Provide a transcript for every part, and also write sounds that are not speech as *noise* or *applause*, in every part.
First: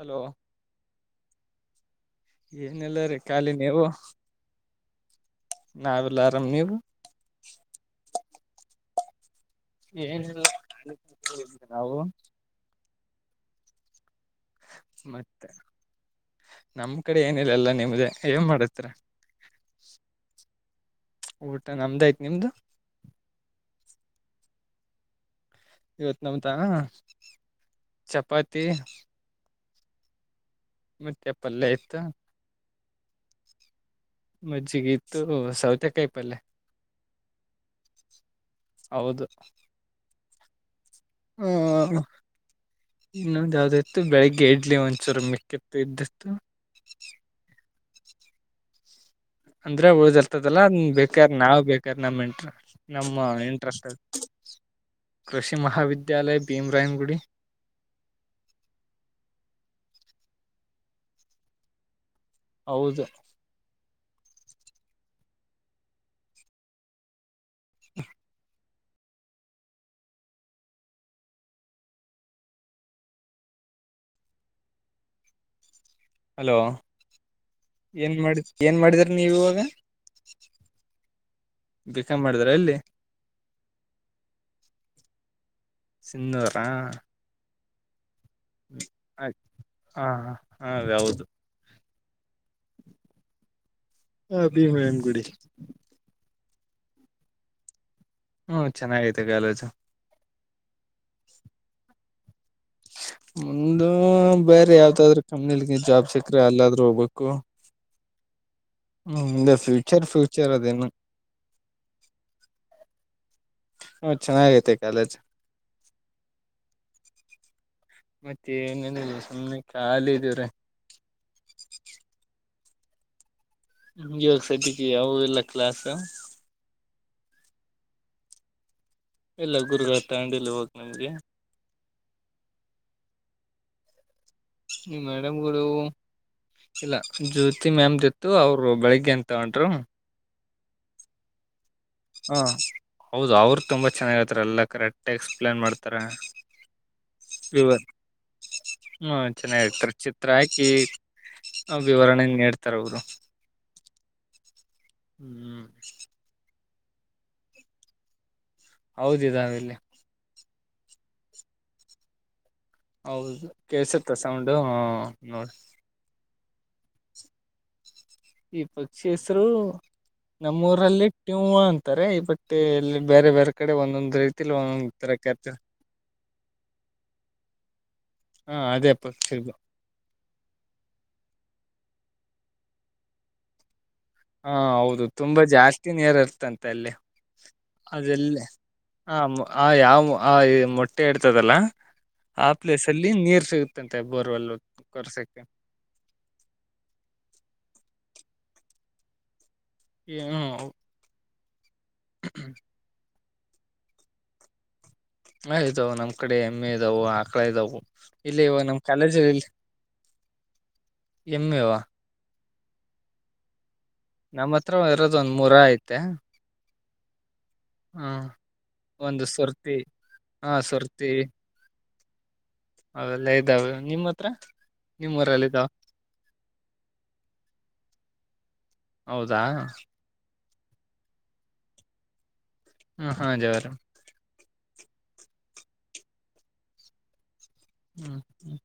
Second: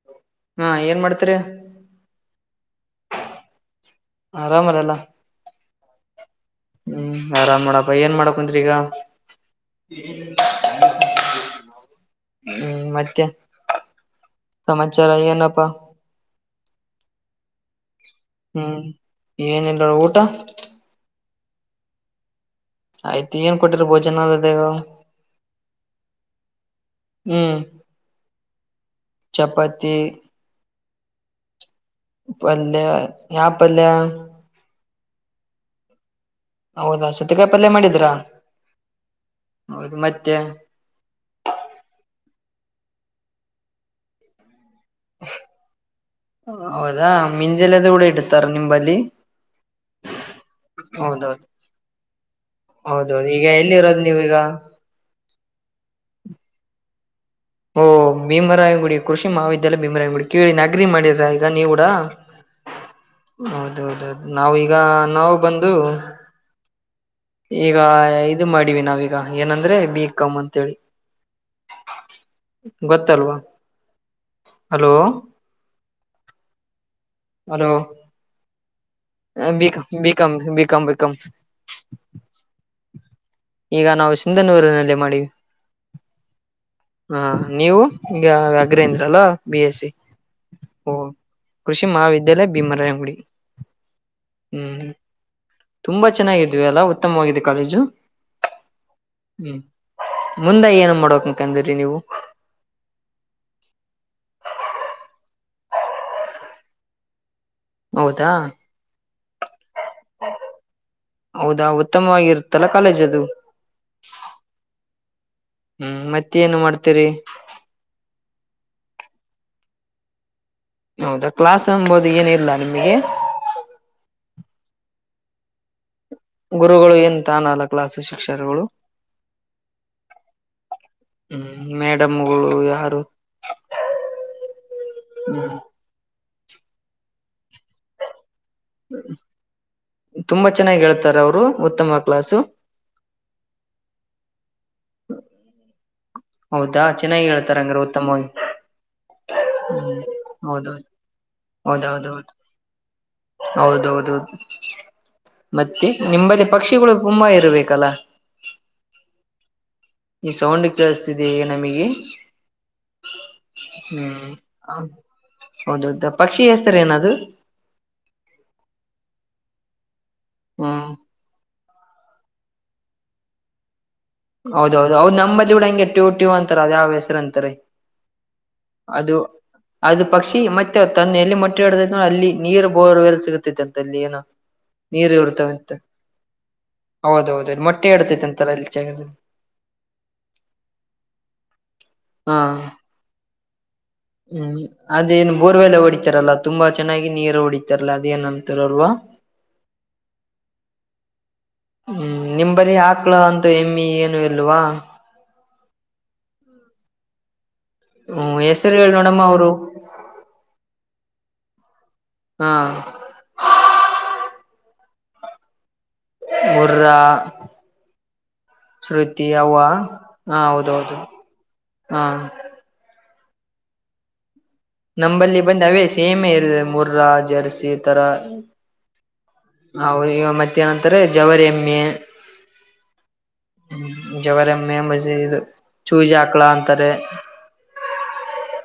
Hello ಹಾ ಏನ್ ಮಾಡ್ತರಿ ಏನೆಲ್ಲ ರೀ ಖಾಲಿ ನೀವು ಆರಾಮಾರಲ್ಲ ನಾವಲ್ಲ ಹ್ಮ್ ಆರಾಮ್ ನೋಡ್ಪ್ಪ ಏನ್ ಮಾಡ ಕುಂತಿರಿ ಈಗ. *inaudible* ಏನಿಲ್ಲ *unintelligible* ನಾವು ತ್ಯ ಸಮಾಚಾರ ಮತ್ತೆ ಏನಪ್ಪಾ ನಮ್ ಕಡೆ ಏನಿಲ್ಲ ಎಲ್ಲ ನಿಮ್ದೇ ಏನ್ ಹ್ಮ್ ಮಾಡತ್ರ ಏನಿಲ್ಲ ನೋಡ್ ಊಟ. ಊಟ ನಮ್ದ ಆಯ್ತು ನಿಮ್ದು. ಆಯ್ತು ಏನ್ ಕೊಟ್ಟಿರ ಭೋಜನದದೆಾಗ. ಇವತ್ ನಮ್ತ ಚಪಾತ್ ತ್ತಿ ಚಪ್ಪತ್ತಿ. ಮತ್ತೆ ಪಲ್ಲೆಹಿ ಪಲ್ಲ್ಯೆ ಯಾಪ್ಪಲ್ಯ ಮಜ್ಜಿಗ್ ತ್ತು ಸೌತೆ ಕಾಯಿ ಪಲ್ಲ್ಯೆ ಹೌದಾ ಸತೆಕಾಯಿ ಪಲ್ಯ ಮಾಡಿದ್ರ. ಹೌದು ಹೌದು ಮತ್ತೆ ಇನ್ನೊಂದು ಯಾವ್ದ ಇತ್ತು ಬೆಳಿಗ್ಗೆ ಎಡ್ ಇಡ್ಲಿ ಒಂದಸೂರ ಮಿಕ್ಕತ್ತು ಇದ್ದತ್ತುು. *unintelligible* ನಿಂಬಲಿಿ ಅಂದ್ರೆ ಉಳ್ದರ್ತದಲ್ಲ ಬೇಕಾರ ನಾವ್ ಬೇಕ್ರ ನಮ ಇಂಟ್ರ ನಮ್ಮ ಹೌದೌದು ಈಗ ಎಲ್ಲಿ ಇಂಟ್ರೆಸ್ಟ್. ಇರೋದು ನೀವೀಗ ಕೃಷಿ ಮಹಾವಿದ್ಯಾಲಯ ಭೀಮ ರಾಯನಗುಡ್ಡಿ. ಓ ಭೀಮರಾಯಗುಡಿ ಕೃಷಿ ಮಹಾವಿದ್ಯಾಲಯ ಭೀಮರಾಯಗುಡಿ ಕೇಳಿ ಅಗ್ರಿ ಮಾಡಿರ ಈಗ ನೀವೂಗೂಡ ಹೌದು ಅೌದೌದದು ನಾವೀಗ ನಾವು ಬಂದು ಈಗ ಇದು ಮಾಡಿವ ನಾವೀಗ ಏನಂದ್ರೆ ಬೀಕ್ಮ ಅಂತೇಳಿ. ಗೊತ್ತಲ್ವಾ ಹಲೋ ಹಲೋ ಏನ್ ಮಾಡದ್ರೀ ಏನ್ ಮಾಡಿದ್ರ್ ಬಿಕಮ ಬಿಕಾಮ ಬಿಕಮ ಬಿಕಾಂ ಮಾಡಿದ್ರ ಎಲ್ಲಿ ಈಗ ನಾವು ಸಿಂಧನೂರಿನಲ್ಲಿ ಮಾಡಿವಿ. ಸಿನ್ನೂರಾ ಹ ನೀವು ಈಗ ಅಗ್ರಂದ್ರಲ್ಲ ಬಿ ಎಸ್ ಸಿ ಹಾ ಹಾ ಹ ಹೌದು ಕೃಷಿ ಮಹಾಾವಿದ್ಯಾಲಯ ಭೀಮರಂಗುಡಿ ಹ ಭೀಮಯಾನ್ಗುಡಿ ಲ್ಲ ಉತ್ತಮವಾಗಿದೆ ಕಾಲೇಜು ಹ್ಮ್ ಚೆನ್ನಾಗಿತ ಗಲಜು. ಮುಂದ ಏನು ಮಾಡಕ್ ಮಂದಿರಿ ನೀವು ಮು್ದ ಬೇರೆ ಯಾವ್ದಾದ್ರ ಕಂಪ್ನಿಲಿ ಜಾಬ್ ಸಿಕ್ರ ಅಲ್ಲಾದ್ರೂ ಹೋಗ್ಬೇಕು ಹೌದಾ ಹ್ಮ ಫ್ಯೂಚರ್ ಫ್ಯೂಚರ್ ಅದೇನು ಹೌದಾ ಉತ್ತಮವಾಗಿರುತ್ತಲ್ಲ ಕಾಲೇಜ್ ಅದು ಹ ಚೆನ್ನಾಗೈತೆ ಕಾಲೇಜ್ ಹ್ಮ್ ಮತ್ತೇನು ಮಾಡ್ತೀರಿ ಮತ್ತೆ ಸಮ್ಮಿ ಖಾಲಿ ಇದೀವ್ರೀ ಹೌದಾ ಕ್ಲಾಸ್ ಅಂಬೋದು ಏನ ಇರ್ಲ್ಲ ನಿಮಗೆ ಹ ಇವಾಗ ಸತಿಿಕ ಅವಲ್ಲ ಕ್ಲಾಸ್ ಗುರುಗಳು ಎನ್ ತಾನಲ್ಲ ಕ್ಲಾಸ್ ಶಿಕ್ಷಕಗಳು ಇಲ್ಲ ಗುರುಗಳು ತಗೊಂಡಿಲ್ಲ ಇವಾಗ ನಮ್ಗೆ ಹ್ಮ್ ಮೇಡಮ್ಗಳು ಯಾರು? ಹ್ಮ್ ಹ್ಮ್ ಮೇಡಮ್ಗಳು. ಇಲ್ಲ ಜ್ಯೋತಿ ಮ್ಯಾಮ್ ದ ಇ ಅವ್ರು ಬೆಳಿಗ್ಗೆ ಎನ್ ತಗಂಡ್ರು ತುಂಬಾ ಚೆನ್ನಾಗಿ ಹೇಳ್ತಾರೆ ಅವ್ರು ಹಾ ಹೌದು ಅವರು ತುಂಬಾ ಚೆನ್ನಾಗಿತ್ತ ಎಲ್ಲ ಕರೆಕ್ಟ್ಕ್ಸ್ಪ್ಲೇನ್ ಮಾಡ್ತಾರೆ ಹೌದಾ ಚೆನ್ನಾಗಿ ಹೇಳ್ತಾರ ರವ ಹಂಗ್ರ ಉತ್ತಮವಾಗಿ ಹ್ಮ ಚೆನ್ನಾಗರ್ತಾರೆ ಹ್ಮ್ ಚಿತ್ರ ಹಾಕಿ ಹೌದೌದು ವಿವರಣೆ ಹೌದೌದೌದು ನೀಡ್ತಾರ ಅವರು ಅ ಹ್ಮ್ ಮತ್ತೆ ನಿಮ್ಮದ ಪಕ್ಷಿಗಳು ತುಂಬಾ ಇರ್ಬೇಕಲ್ಲ?. ಹೌದ್ ಇದಾ ವೆಲ್ಲಿ ಜಸ್ *inaudible* ಗ ನಮಿಗಿ. ಹೌದು ಕೆಸತ್ತ ಸೌಂಡ್ ಹ ನೋಡ. ಹೌದೌದು ಪಕ್ಷಿ ಹೆೇಸ್ತರ ಏನದು?. ಈ ಪಕ್ಷಿ ಹೆಸರು ಹ್ಮ್ ನಮ್ಮೂರಲ್ಲಿ ಟ್ಯೂ ಅನ್ ತಾರೆ ಬಟ್ ಇಲ್ಲಿ ಬ್ಯಾರೆ ಬ್ಯಾರೆ ಕಡೆ ಒನ್ನೊಂದ್ ಹೌದ ಹೌದು ಹೌದು ನಂಬಲ್ಲಿ *unintelligible* ಹೆಂಗೆ ಟ್ಯೂ ಟ್ಯೂ ಅಂತಾರ ಅದ್ ಯಾವ್ ಹೆಸರಂತಾರೆ. ಹಾ ಅದೇ ಅದು ಪಕ್ಷಿದು ಅದು ಪಕ್ಷಿ ಮತ್ತೆ ತನ್ನ ಎಲ್ಲಿ ಮೊಟ್ಟೆ ಹಡದ ನ ಅಲ್ಲಿ ನೀರ್ ಬೋರ್ ಎ ಸಿಗುತ್ತತ್ತು ಅ ಏನೋ ಹಾ ಹೌದು ನೀರು ತುಂಬಾ ಇರ್ತವೆಂತೆ ಜಾಸ್ತಿ ನೀರ್ ಇರ್ತಂತೆ ಅಲ್ಲಿ ಹೌದೌದು ಇಲ್ಲಿ ಮೊಟ್ಟೆ ಎಡ್ತೈತೆ ಅಂತಲ್ಲ ಅಲ್ಲಿ. ಜಾಗದಲ್ಲಿ ಹ ಆ ಯಾವ ಆ ಮೊಟ್ಟೆ ಇಡ್ತದಲ್ಲ ಹಾ ಆ ಪ್ಲೇಸ್ ಅಲ್ಲಿ ನೀರ್ ಸಿಗ್ ಹ್ಮ್ ಅದೇ ಏನ್ ಬೋರ್ವೆಲ್ಲ ಹೊಡಿತಾರಲ್ಲಾ ತುಂಬಾ ಚೆನ್ನಾಗಿ ನೀರು ಹೊಡಿತಾರಲ್ಲ. ಅದೇ ಏನಂತಿರಲ್ವಾ. ಯ ಹ್ಮ ಹ್ಮ್ ನಿಮ್ ಬರಿ ಹಾಕ್ಳ ಅನ್ ಎಮ್ಮಿ ಏನು ಇಲ್ವಾ. ಮ ಇದಾವ ನಮ್ ಕಡೆ ಎಮ್ಮೆ ಇದಾವ ಆಕಳ ಇದಾವ್ ಹ್ಮ್ ಇಲ್ಲ ಇವ ಹೆಸರು ನಮ್ ಹೇಳಿ ಕಾಲೇಜ ನೋಡಮ್ಮ ಇಲ್ ಅವರು ಎಮ್ಮೆ ವಾ, ಹಾ ನಮ್ಮ ಹತ್ರ ಇರೋದ್ ಒಂದ್ ಮೂರ ಆಯ್ ಮುರ್ರ, ಹ ಒಂದು ಶ್ರುತಿ ಅವ್ವ ಸುರ್ತಿ ಹಾ ಹೌದೌದು. ಹಾ ಅವೆಲ್ಲ ಇದಾವ ನಿಮ್ಮ್ ಹತ್ರ, ನಿಮ್ ನಂಬಲ್ಲಿ ಊರಲ್ಲಿ ಬಂದ ಇದಾವ ಅವೇ ಸೇಮೆ ಇರುದೆ ಮುರ್ರ ಜರ್ಸಿ ತರ ಹೌದಾ ಅವ್ ಇವ್ ಮತ್ ತ್ತ್ ಏನಂತಾರೆ ಜವರಿ ಎಮ್ಮೆ ಹ್ಮ ಹಾ ಜವರೆಮ್ ಜವರೆಮ್ಮೆ ಮಜಿ ಇದು ಚೂಜಿ ಹಾಕ್ಳ ಅಂತಾರೆ. ಹ್ಮ್ ಹ್ಮ್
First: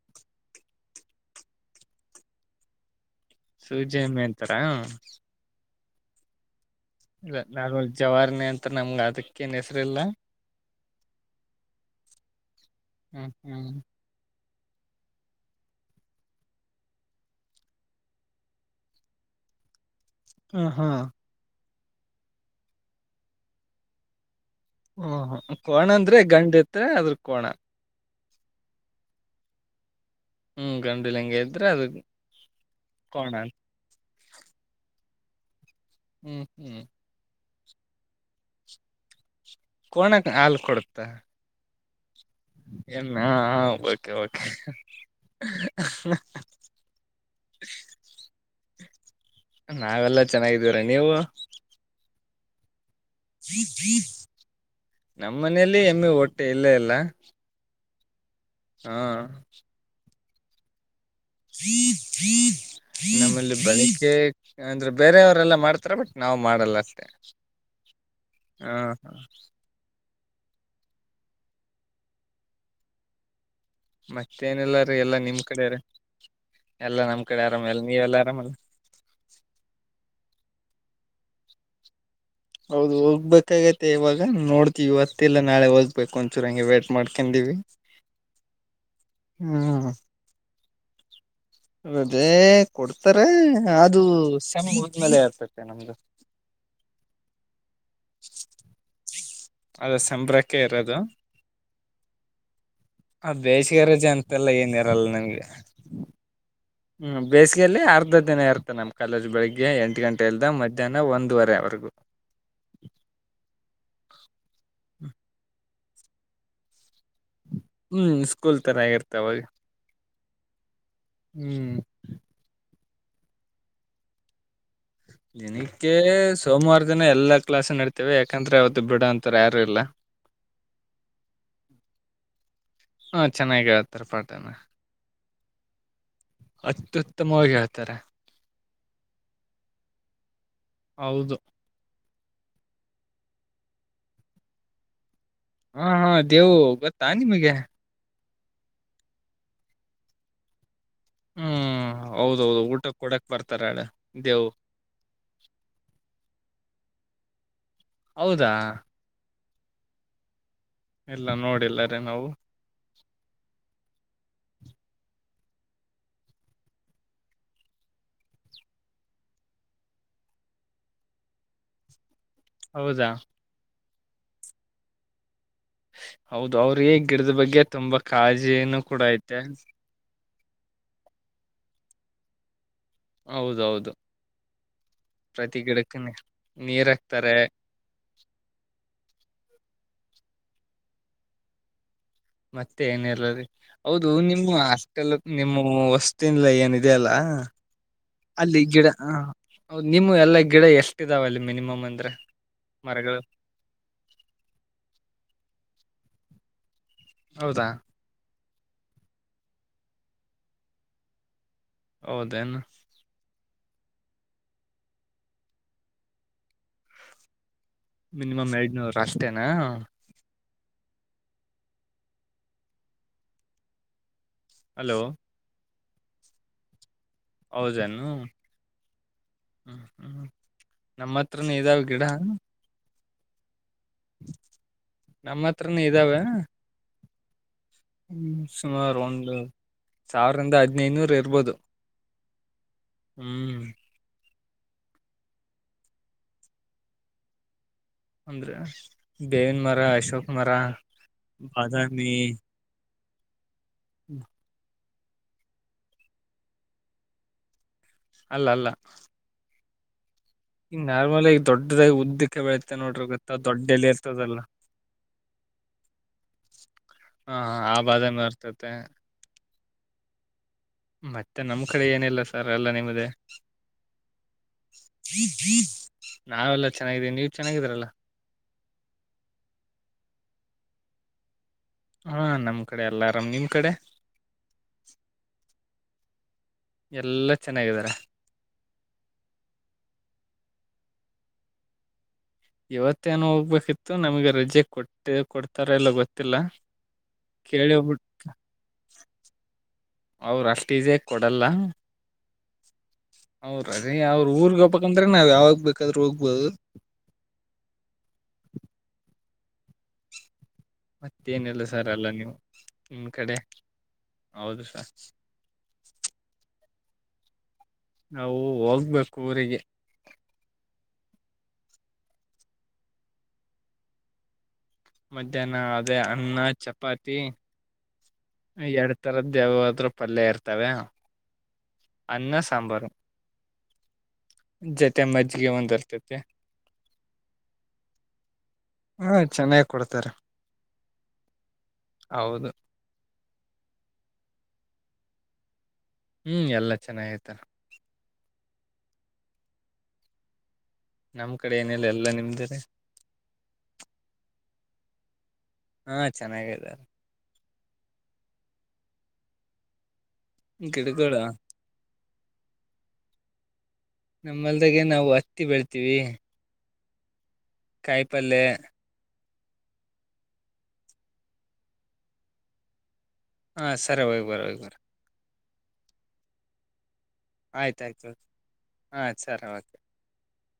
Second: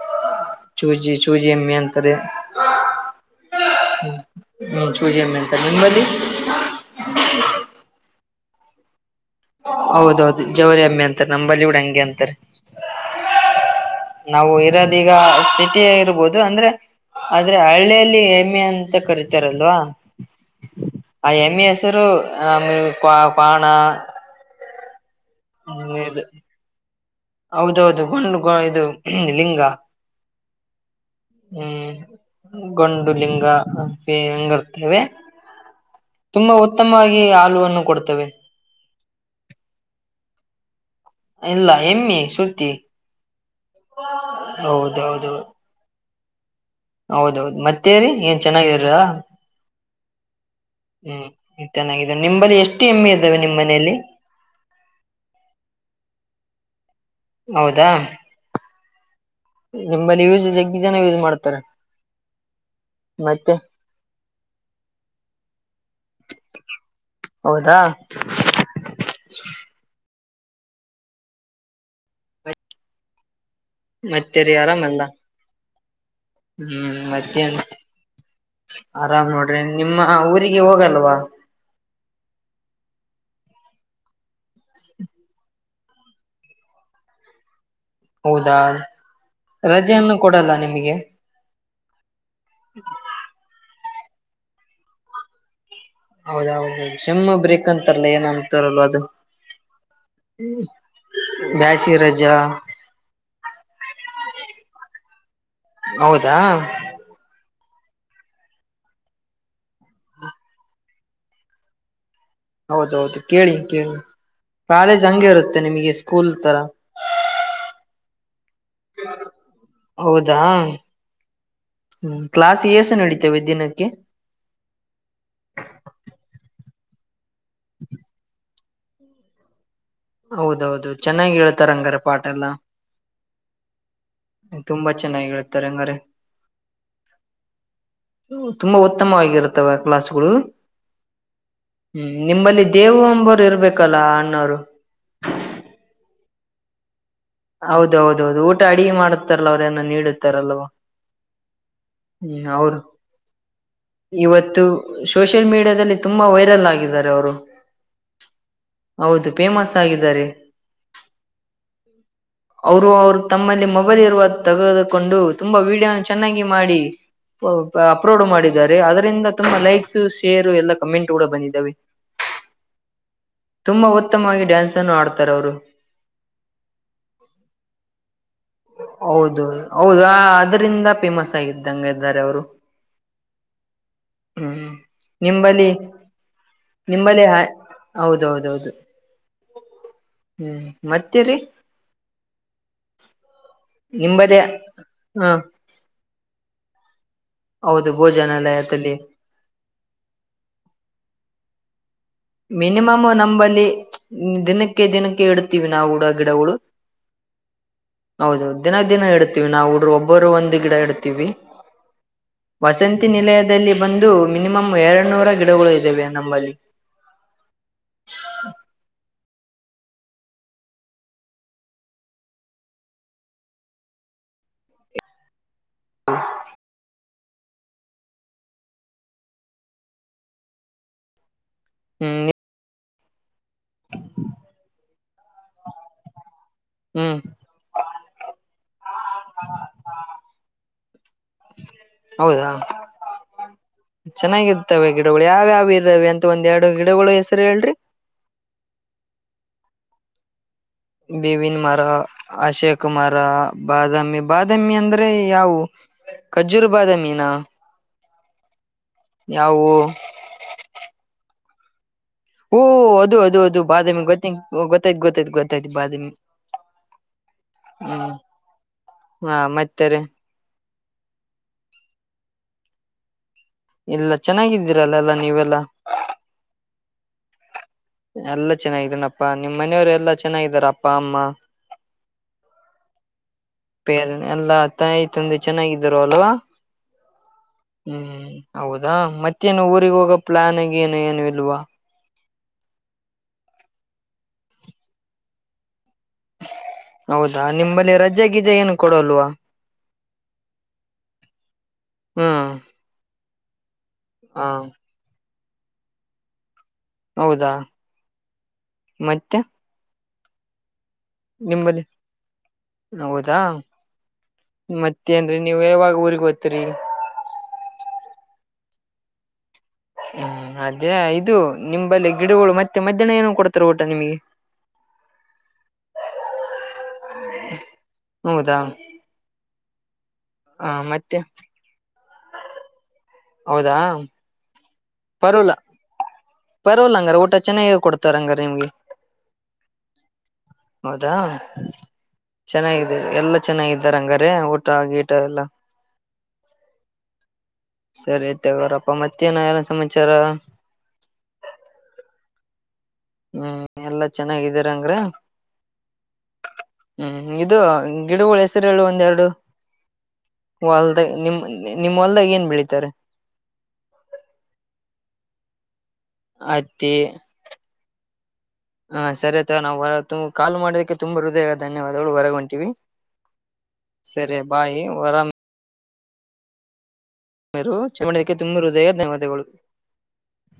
ಚೂಜಿ ಚೂಜಿ ಎಮ್ಮಿ ಅಂತಾರೆ. ಸೂಜಿ ಏಮ್ಮೆ ಅಂತಾರ ಹ್ಮ್ ಚೂಜಿ ಎಮ್ಮೆ ಅಂತಾರೆ ನಿಮ್ಮಲ್ಲಿ ಇಲ್ಲ ನಾರ್ಮಲ್ ಜವಾರಣೆ ಅಂತ್ರ್ ನಮ್ಗ್ ಅದಿಕ್ ಹೌದೌದು ಜವರಿ ಏಮ್ಮಿ ಅಂತಾರೆ ನಮ್ಮಂಬಲ್ಲಿ ಬುಡ ಹಂಗೆ ಅಂತಾರೆ. ಹ್ಮ್ ಹ್ಮ್ ನಾವು ಇರೋದೀಗ ಸಿಟಿ ಇರ್ಬೋದು ಅಂದ್ರೆ ಆದ್ರೆ ಹಳ್ಳಿಯಲ್ಲಿ ಎಮೆ ಅಂತ ಕರಿತಾರಲ್ವಾ. ಹ್ಮ್ ಹಾ. *inaudible* ಪಾಣ ಹಓ ಕೋಣ ಅಂದ್ರೆ ಗಂಡ್ ಇತ್ ಅದ್ರ ಕೋಣ ಕೊಂಡು ಇದು ಲಿಂಗ ಹ್ಮ್ ಗಂಡು ಲಿಂಗ ಇದ್ರೆ ಅದ ಹ್ಮ್ ಕೋಣ ಗಂಡುಲಿಂಗ ಹೆಂಗರ್ತೇವೆ ಹ್ಮ್ ತುಂಬಾ ಹ್ಮ್ ಉತ್ತಮವಾಗಿ ಹಾಲು ಕೊಡ್ತವೆ ಕೋಣಕ್ ಹಾಲ್ ಕೊಡುತ್ತಾ, ಇಲ್ಲ ಎಮ್ಮಿ. ಎನ್ ಓಕೆ ಓಕೆ *inaudible* ಹೌದೌದು ಹೌದೌದು ಮತ್ತೇರಿೀ ಏನ್ ಚೆನ್ನಾಗಿದ್ರ ನಾವೆಲ್ಲಾ ಚೆನ್ನಾಗಿದ್ದೀವ್ರ ನೀವು ಹ್ಮ ಚೆನ್ನಾಗಿ ನಿಂಬಲ್ಲಿ ಎಷ್ಟು ಎಮ್ಮೆ ಇದ್ದಾವೆ ನಿಮ್ಮ್ ಮನೆಯಲ್ಲಿ *inaudible* ನಮ್ಮ ಮನೇೆಯಲ್ಲಿ ಹೆಮ್ಮೆ ಒಟ್ಟ ಮ ಇಲ್ಲೇ ಎಲ್ಲ ಹೌದಾ ಹಾ ನಿಮ್ಮ ನೀವುಸ್ *inaudible* ಜ ಮತ್ತೆ ನಮ್ಮಲ್ಲಿ ಬಳಿಕೆ ಅಂದ್ರೆ ಬೇರೆಯವರೆಲ್ಲ ಮಾಡ್ತಾರ ಬಟ್ ನಾವು ಮಾಡಲ್ಲಷ್ಟೆ ಹೌದಾ ಹಾ ಹ ಮತ್ತೆ ರೀ ಮತ್ತೇನಲ್ಲಾರೀ ಆರಾಮಲ್ಲ ಎಲ್ಲಾ ನಿಮ್ ಕಡೆ ರೀ ಹ್ಮ್ ಎಲ್ಲಾ ನಮ್ ಕಡೆ ಮಧ್ಯಾಹ ಆರಾಮ ಎಲ್ಲ ನೀವೆಲ್ಲಾ ಆರಾಮಲ್ಲ ಆರಾಮ್ ನೋಡ್ರಿ ನಿಮ್ಮ ಊ ಈ ಹೋಗಲ್ವಾ ಹೌದು ಹೋಗ್ಬೇಕಾಗತೆ ಇವಾಗ ನೋಡ್ತಿವಿ ಇವತ್ತಲ್ಲ ನಾಳೆ ಹೋಗ್ಬೇಕು ಒಂದಚೂರ ಹಂಗೆ ವೇಟ್ ಮಾಡ್ಕೊಂಡಿವವಿ ಹೌದಾ ರಜೆಯನ್ನು ಕೊಡಲ್ಲ ನಿಮ ಗೆ ಹೌ *inaudible* ಅದೇ ಕೊಡ್ತಾರೆ ಅ ಅದು ಸಮಯ ಹೋದ್ಮೇಲೆ ಆರ್ತೆ ನಮ್ದ ಹೌದೌದ ಚಮ್ಮ ಬ್ರೇಕ್ ಹಂತಾರಲ್ಲ ಏನಂತಾರಲ್ ಅದು ಅದ ಸಂಬ್ರಕ್ಕೆ ಇರೋದು ಬ್ಯಾಸಿ ರಜಾ ಆ ಬೇಷಗಾರಜೆ ಅಂತೆಲ್ಲ ಏನ್ ಇರಲ್ಲ ನಿಮ್ಗೆ ಹೌದಾ ಲ್ಲಿ ಅರ್ಧ ದಿನ ಇರ್ತ್ತೆ ನಮ್ಮ್ ಕಾಲೇಜ್ ಬೆಳಗ್ಗೆ ಎಂಟು ಗಂಟೆ ಇಲ್ ಮಧ್ಯಾಹ್ನ ಒಂದುವರೆವಗೂ ಹೌದೌದು ಕೇಳಿ ಕೇಳಿ ಕಾಲೇಜ್ ಹಂಗೆ ಇರುತ್ತೆ ನಿಮಗೆ ಸ್ಕೂಲ್ ತರ ಹ್ಮ್ ಸ್ಕೂಲ್ ತರಾಗಿರ್ತ ಅವಾಗ ಹೌದಾ ಹ್ಮ್ ಹ್ಮ ಕ್ಲಸ್ ಎ ನಡೀತೇವೆ ದಿನಕ್ಕೆ ದಿನಕ್ಕೆ ಸೋಮವಾರ ದಿನ ಎಲ್ಲ ಕ್ಲಸ್ಡಡ್ತವೆ ಯಾಕಂದ್ರೆ ಅವದು ಬಿಡ ಅಂತಾರೆ ಯಾರುಲ್ಲ ಹೌದೌದು ಚೆನ್ನಾಗಿ ಹೇಳತ ರಂಗರ ಪಾಟ್ ಎಲ್ಲ ಹಾ ಚೆನ್ನಾಗಿ ಹೇಳ್ತಾರೆ ಪಾಠನ ತುಂಬಾ ಚೆನ್ನಾಗಿ ತರಂಗರೆ ಅತ್ಯುತ್ತಮವಾಗಿ ಹೇಳ್ತಾರೆ ತುಂಬಾ ಉತ್ತಮವಾಗಿರುತ್ತವೆ ಕ್ಲಾಸ್ಗಳು ಹೌದು ಹ್ಮ್ ನಿಂಬಲ್ಲಿ ದೇವು ಎಂಬೋರು ಇರ್ಬೇಕಲ್ಲ ಅಣ್ಣವರು ಹಾ ಹಾ ದೇವು ಗೊತ್ತ ತಾ ನಿಮಗೆ ಹೌದು ಊಟ ಅಡುಗೆ ಮಾಡುತ್ತಾರಲ್ಲ ಅವ್ರೇಏನ ನೀಡುತ್ತಾರಲ್ವಾ ಹ್ಮ್ ಹೌದೌದು ಊಟ ಕೊಡಕ್ ಬರ್ತ ಇವತ್ತು ಸೋಷಿಯಲ್ ಮೀಡಿಯಾದಲ್ಲಿ ತುಂಬಾ ವೈರಲ್ ಆಗಿದ್ದಾರೆ ಅವರು ಹೌದಾ ಹೌದು ಫೇಮಸ್ ಆಗಿದ್ದಾರೆ ಇಲ್ಲ ನೋಡಿಲ್ಲಾರೆ ನಾವು ಅವರು ಅವರು ತಮ್ಮಲ್ಲಿ ಮೊಬೈಲ್ ಇರುವ ತೆಗೆದುಕೊಂಡು ತುಂಬಾ ವಿಡಿಯೋ ಚೆನ್ನಾಗಿ ಮಾಡಿ ಅಪ್ಲೋಡ್ ಮಾಡ ಅದರಿಂದ ತುಂಬಾ ಲೈಕ್ಸ್ ಶೇರ್ ಎಲ್ಲ ಕಮೆಂಟ್ ಕೂಡ ಬಂದಿದ್ದಾವೆ ಹೌದಾ ತುಂಬಾ ಉತ್ತಮವಾಗಿ ಡ್ಯಾನ್ಸ್ ಅನ್ನು ಆಡ್ತಾರೆ ಅವರು ಹೌದು ಅವ್ರ ಗಿಡದ ಬಗ್ಗೆ ತುಂಬ ಕಾಳಜಿನು ಕೂಡ ಐತೆ ಅದ್ರಂದ ಫೇಮಸ್ ಆಗಿದ್ದಂಗೆ ಇದ್ದಾರೆ ಅವರು ಹೌದೌದು ಹ್ಮ್ ಪ್ರತಿ ನಿಂಬಲ್ಲಿ ಗಿಡಕ್ಕ ನೀರ್ ನಿಂಬಲ್ಲಿ ಹಾಕ್ತಾರೆ ಹ ಹೌದೌದೌದು ಹ್ಮ್ ಮತ್ತೆರಿ ಮತ್ತೆ ಏನಲ್ಲೀ ಹೌದು ನಿಂಬಲ್ಲಿ ನಿಮ ಅಷ್ಟೆಲ್ ಹ ನಿಮ್ಮ ವಸ್ತಲ್ಲ ಏನು ಇದೆ ಅಲ್ಲ ಹ ಹೌದು ಅಲ್ಲಿ ಗಿಡ ಭೋಜನಾಲಯದಲ್ಲಿ ಹ ನಿಮ ಎಲ್ಲಾ ಗಿಡ ಎಷ್ಟ ಇದಾವೆ ಅಲ್ಲಿ ಮಿನಿಮಮ್ ಅಂತ ಮಿನಿಮಮ್ ನಂಬಲ್ಲಿ ದಿನಕ್ಕೆ ದಿನಕ್ಕೆ ಇಡ್ತೀವಿ ನಾವು ಗಿಡಗಳು ಹೌದಾ ಹೌದು ದಿನ ದಿನ ಇಡ್ತೀವಿ ನಾವು ಹುಡ್್ರ ಒಬ್ಬರು ಒಂದು್ ಗಿಡ ಇಡ್ತೀವಿ ಹೌದೇನು ವಸಂತಿ ನಿಲಯದ ದಲ್ಲಿ ಬಂದು ಮಿನಿಮಮ್ ಎರಡ್ ನೂರ ಗಿಡಗಳು ಇದ್ದಾವೆ ನಮ್ಮಲ್ಲಿ ಮಿನಿಮಮ್ ಎಐಡ್ನೂರು ರಾ ಅತ್ತೇನಾ ಹಲೋ ಹೌದನು ಹ್ಮ ಹ್ಮ್ ನಮ್ಮತ್ ಪತ್ರ ನೀದಾವ ಗಿಡ ಹ್ಮ್ ನಮ್ಮ ಹತ್ರನ ಇದಾವೆ ಹ್ಮ್ ಹ್ಮ ಸುಮಾರು ಒಂದು ಸಾವಿರಿಂದ ಹದ್ನೈನೂರ ಇರ್ಬೋದು ಹೌದಾ ಹ್ಮ್ *inaudible* ಚೆನ್ನಾಗಿರ್ತವೆ ಗಿಡಗಳು ಯಾವ್ಯಾವ ಇರಾವವಿ ಅಂತ ಒಂದ್ ಎರಡು ಗಿಡಗಳು ಹೆಸರು ಹೇಳ್ರಿ ಅಂದ್ರ ಬೇವನ್ ಮರ ಅಶೋಕ್ ಮರ ಬೇವಿನ್ಮಾರ ಬಾದಾಮಿ ಆಶೆೇಕ ಕುಮಾರ ಬಾದಾಮಿ ಬಾದಾಮಿ ಅಂದ್ರ ಅ್ರೆ ಯಾವವು ಖಜ್ಜುರು ಬಾದ ಮೀನಾ ಅಲ್ಲ ಅಲ್ಲ ಯವುು ಈ ನಾರ್ಮಲ್ ಆಗಿ ದೊಡ್ಡದಾಗಿ ಉದ್ದ ಹಓ ಅದು ಅದು ಅದು ಬಾದಾಮಿ ಗೊತ್ತ ಗೊತ್ತಾಯ್ತು ಗೊತ್ತಾಯ್ತ್ ಗೊತ್ತಾಯ್ತು ಬಾದಾಮಿ ಹ ಆ ಬಾದಾಮಿ ಬರ್ತತೆ ಹ್ಮ್ ಹ ಮತ್ತೆ ತ್ತರ ಮತ್ತೆ ನಮ್ ಕಡೆ ಏನಿಲ್ಲ ಸರ್ ಎಲ್ಲ ನಿಮ್ದೇ ಇಲ್ಲ ಚೆನ್ನಾಗಿದ್ದೀರಲ್ಲಲ್ಲ ನೀವೆಲ್ಲಾ ಚೆನ್ನಾಗಿದೆ ನೀವು ಚೆನ್ನಿದೀಲ್ಲ ಎಲ್ಲಾ ಚೆನ್ನಾಗಿದನಪ್ಪಾ ನಿಮ್ಮ ಮನೆಯವ್ರು ಎಲ್ಲಾ ಚೆನ್ನಾಗಿದಾರ ಅಪ್ಪ ಅಮ್ಮ ಎಲ್ಲಾರಾಮ್ ನಿಮ್ ಕಡೆ ೇರೆ ಎಲ್ಲ ತಾಯಿ ತಂದೆ ಚೆನ್ನಾಗಿದ್ದರು ಅಲ್ವಾ ಎಲ್ಲಾ ಚೆನ್ನಾಗಿದಾರ ಹ್ಮ್ ಹೌದಾ ಮತ್ತೇನು ಊರಿಗೆ ಹೋಗೋ ಪ್ಲಾನ್ ಆಗ ಏನು ಏನು ಇಲ್ವಾ ಇವತ್ತೇಏನು ಹೋಗ್ಬೇಕಿತ್ತು ನಮ್ಗೆ ರಜೆ ಕೊಟ್ಟ ಕೊಡ್ತಾರ ಎಲ್ಲ ಗೊತ್ತ ಹೌದಾ ನಿಮ್ಮಲ್ಲಿ ರಜೆ ಗೀಜ ಏನು ಕೊಡಲ್ವಾ ಅವ್ರ ಅಷ್ಟ ಇದೇ ಕೊಡಲ್ಲ ಹ್ಮ್ ಹೌದು *inaudible* ಅದ ಅವ್ರ ಹ ಊರ್ಗ್ೋಗಪ್ಪಬೇಕಕ್ ಅ್ರೆ ನ ಯಾವ ಹೋಗಬೇಕಾದ್ರೂ ಹೋಗ್ಬೋದು ಹೌದಾ ಮತ್ತೆ *unintelligible* ಮತ್ತೇನಿಲ್ಲ ನಿಮ್ಮಲ್ಲಿ ಸರ್ ಎಲ್ಲ ನೀವು ನಿಮ್ ಕಡೆ ಹೌದಾ ಹೌದು ಸರ್ ಮತ್ತೇನ್ರಿ ನೀವು ಯಾವಾಗ ಊರಿಗ್ ಹೋಯ್ತೀರಿ *unintelligible* ನಾವು ಹೋಗ್ಬೇಕು ಊರಿಗೆ *unintelligible* ಹ್ಮ್ ಅದೇ ಇದು ನಿಮಲ್ಲಿ ಗಿಡಗಳು ಮತ್ತೆ ಮಧ್ಯಾಹ್ನ ಏನ ಕೊಡ್ತಾರ ಊಟ ನಿಮಗೆ *unintelligible* ಮಧ್ಯಾಹ್ನ ಅದೇ ಅನ್ನ ಚಪಾತಿ ಹೌದಾ ಎರಡ್ ತರದ್ದ ಯೇವಾದ್ರೂ ಪಲ್ಯ ಹ ಇರ್ತವೆ ಮತ್ತೆ ಅನ್ನ ಸಾಂಬಾರು ಹೌದಾ ಜೊತೆ ಮಜ್ಜಿಗೆ ಪರ್ವಲ ಒಂದ್ ಇರ್ತೈತಿ ಪರವಲ್ಲ ಹಂಗಾರ ಊಟ ಚೆನ್ನಾಗ ಕೊಡ್ತಾರ ಹಂಗಾರ ನಿಮ್ಗೆ ಹಾ ಚೆನ್ನಾಗ್ ಕೊಡ್ತಾರೆ ಹೌದಾ ಹೌದು ಚೆನ್ನಾಗಾಗಿದೆ ಎಲ್ಲಾ ಚೆನ್ನಾಗಿದ್ದಾರೆ ಹಂಗಾರೆ ಆಗಿಟ ಎಲ್ಲ ಹ್ಮ್ ಎಲ್ಲಾ ಚೆನ್ನಾಗಿತಾರ *unintelligible* ಎಲ್ಲಾರಪ್ಪ ಮತ್ತೆನ *unintelligible* ಸಮಾಚಾರ *unintelligible* ನಮ್ ಕಡೆ ಏನಿಲ್ಲ ಎಲ್ಲಾ ನಿಮ್ದರಿ *unintelligible* ಹ್ಮ್ ಎಲ್ಲಾ ಚೆನ್ನಾಗಿದೀರಂಗ್ರ *unintelligible* ಹಾ ಚೆನ್ನಾಗಿದ್ದಾರೆ *unintelligible* ಇದು ಗಿಡಗುಳು ಹೆಸುರೆಳು ಒಂದೆರಡು *unintelligible* ಹೊಲ್ದ ಗಿಡಗಳು ನಿಮ ನಿಮ್ಮಲ್ದ ಏನ್ *unintelligible* ಬೆಳಿತಾರೆ *unintelligible* ನಮ್ಮಲ್ದಾಗೆ ನಾವು ಹತ್ತಿ ಬೆಳ್ತೀವಿ *unintelligible* ಅತ್ತಿ *unintelligible* ಕಾಯಿಪಲ್ಲೆ *unintelligible* ನಾವು ಕಾಲ್ ಮಾಡೋದಕ್ಕೆ ತುಂಬಾ ಹೃದಯ ಧನ್ಯವಾದಗಳು ಹೊರಗ ಹೊಂಟಿವಿ ಹಾ *unintelligible* ಹೋಗಿ ಸರಿ ಬರ ಹೋಗಿ ಬರ ಬಾಯ್ ವರಾಮ *unintelligible* ರು ಆಯ್ತ ಆಯ್ತು ಚಮಂಡಕ್ಕೆ ತುಂಬು ಹೃದಯದ ಹಾ ಧನ್ಯವಾದಗಳು ಸರಿ ಓಕೆ *unintelligible*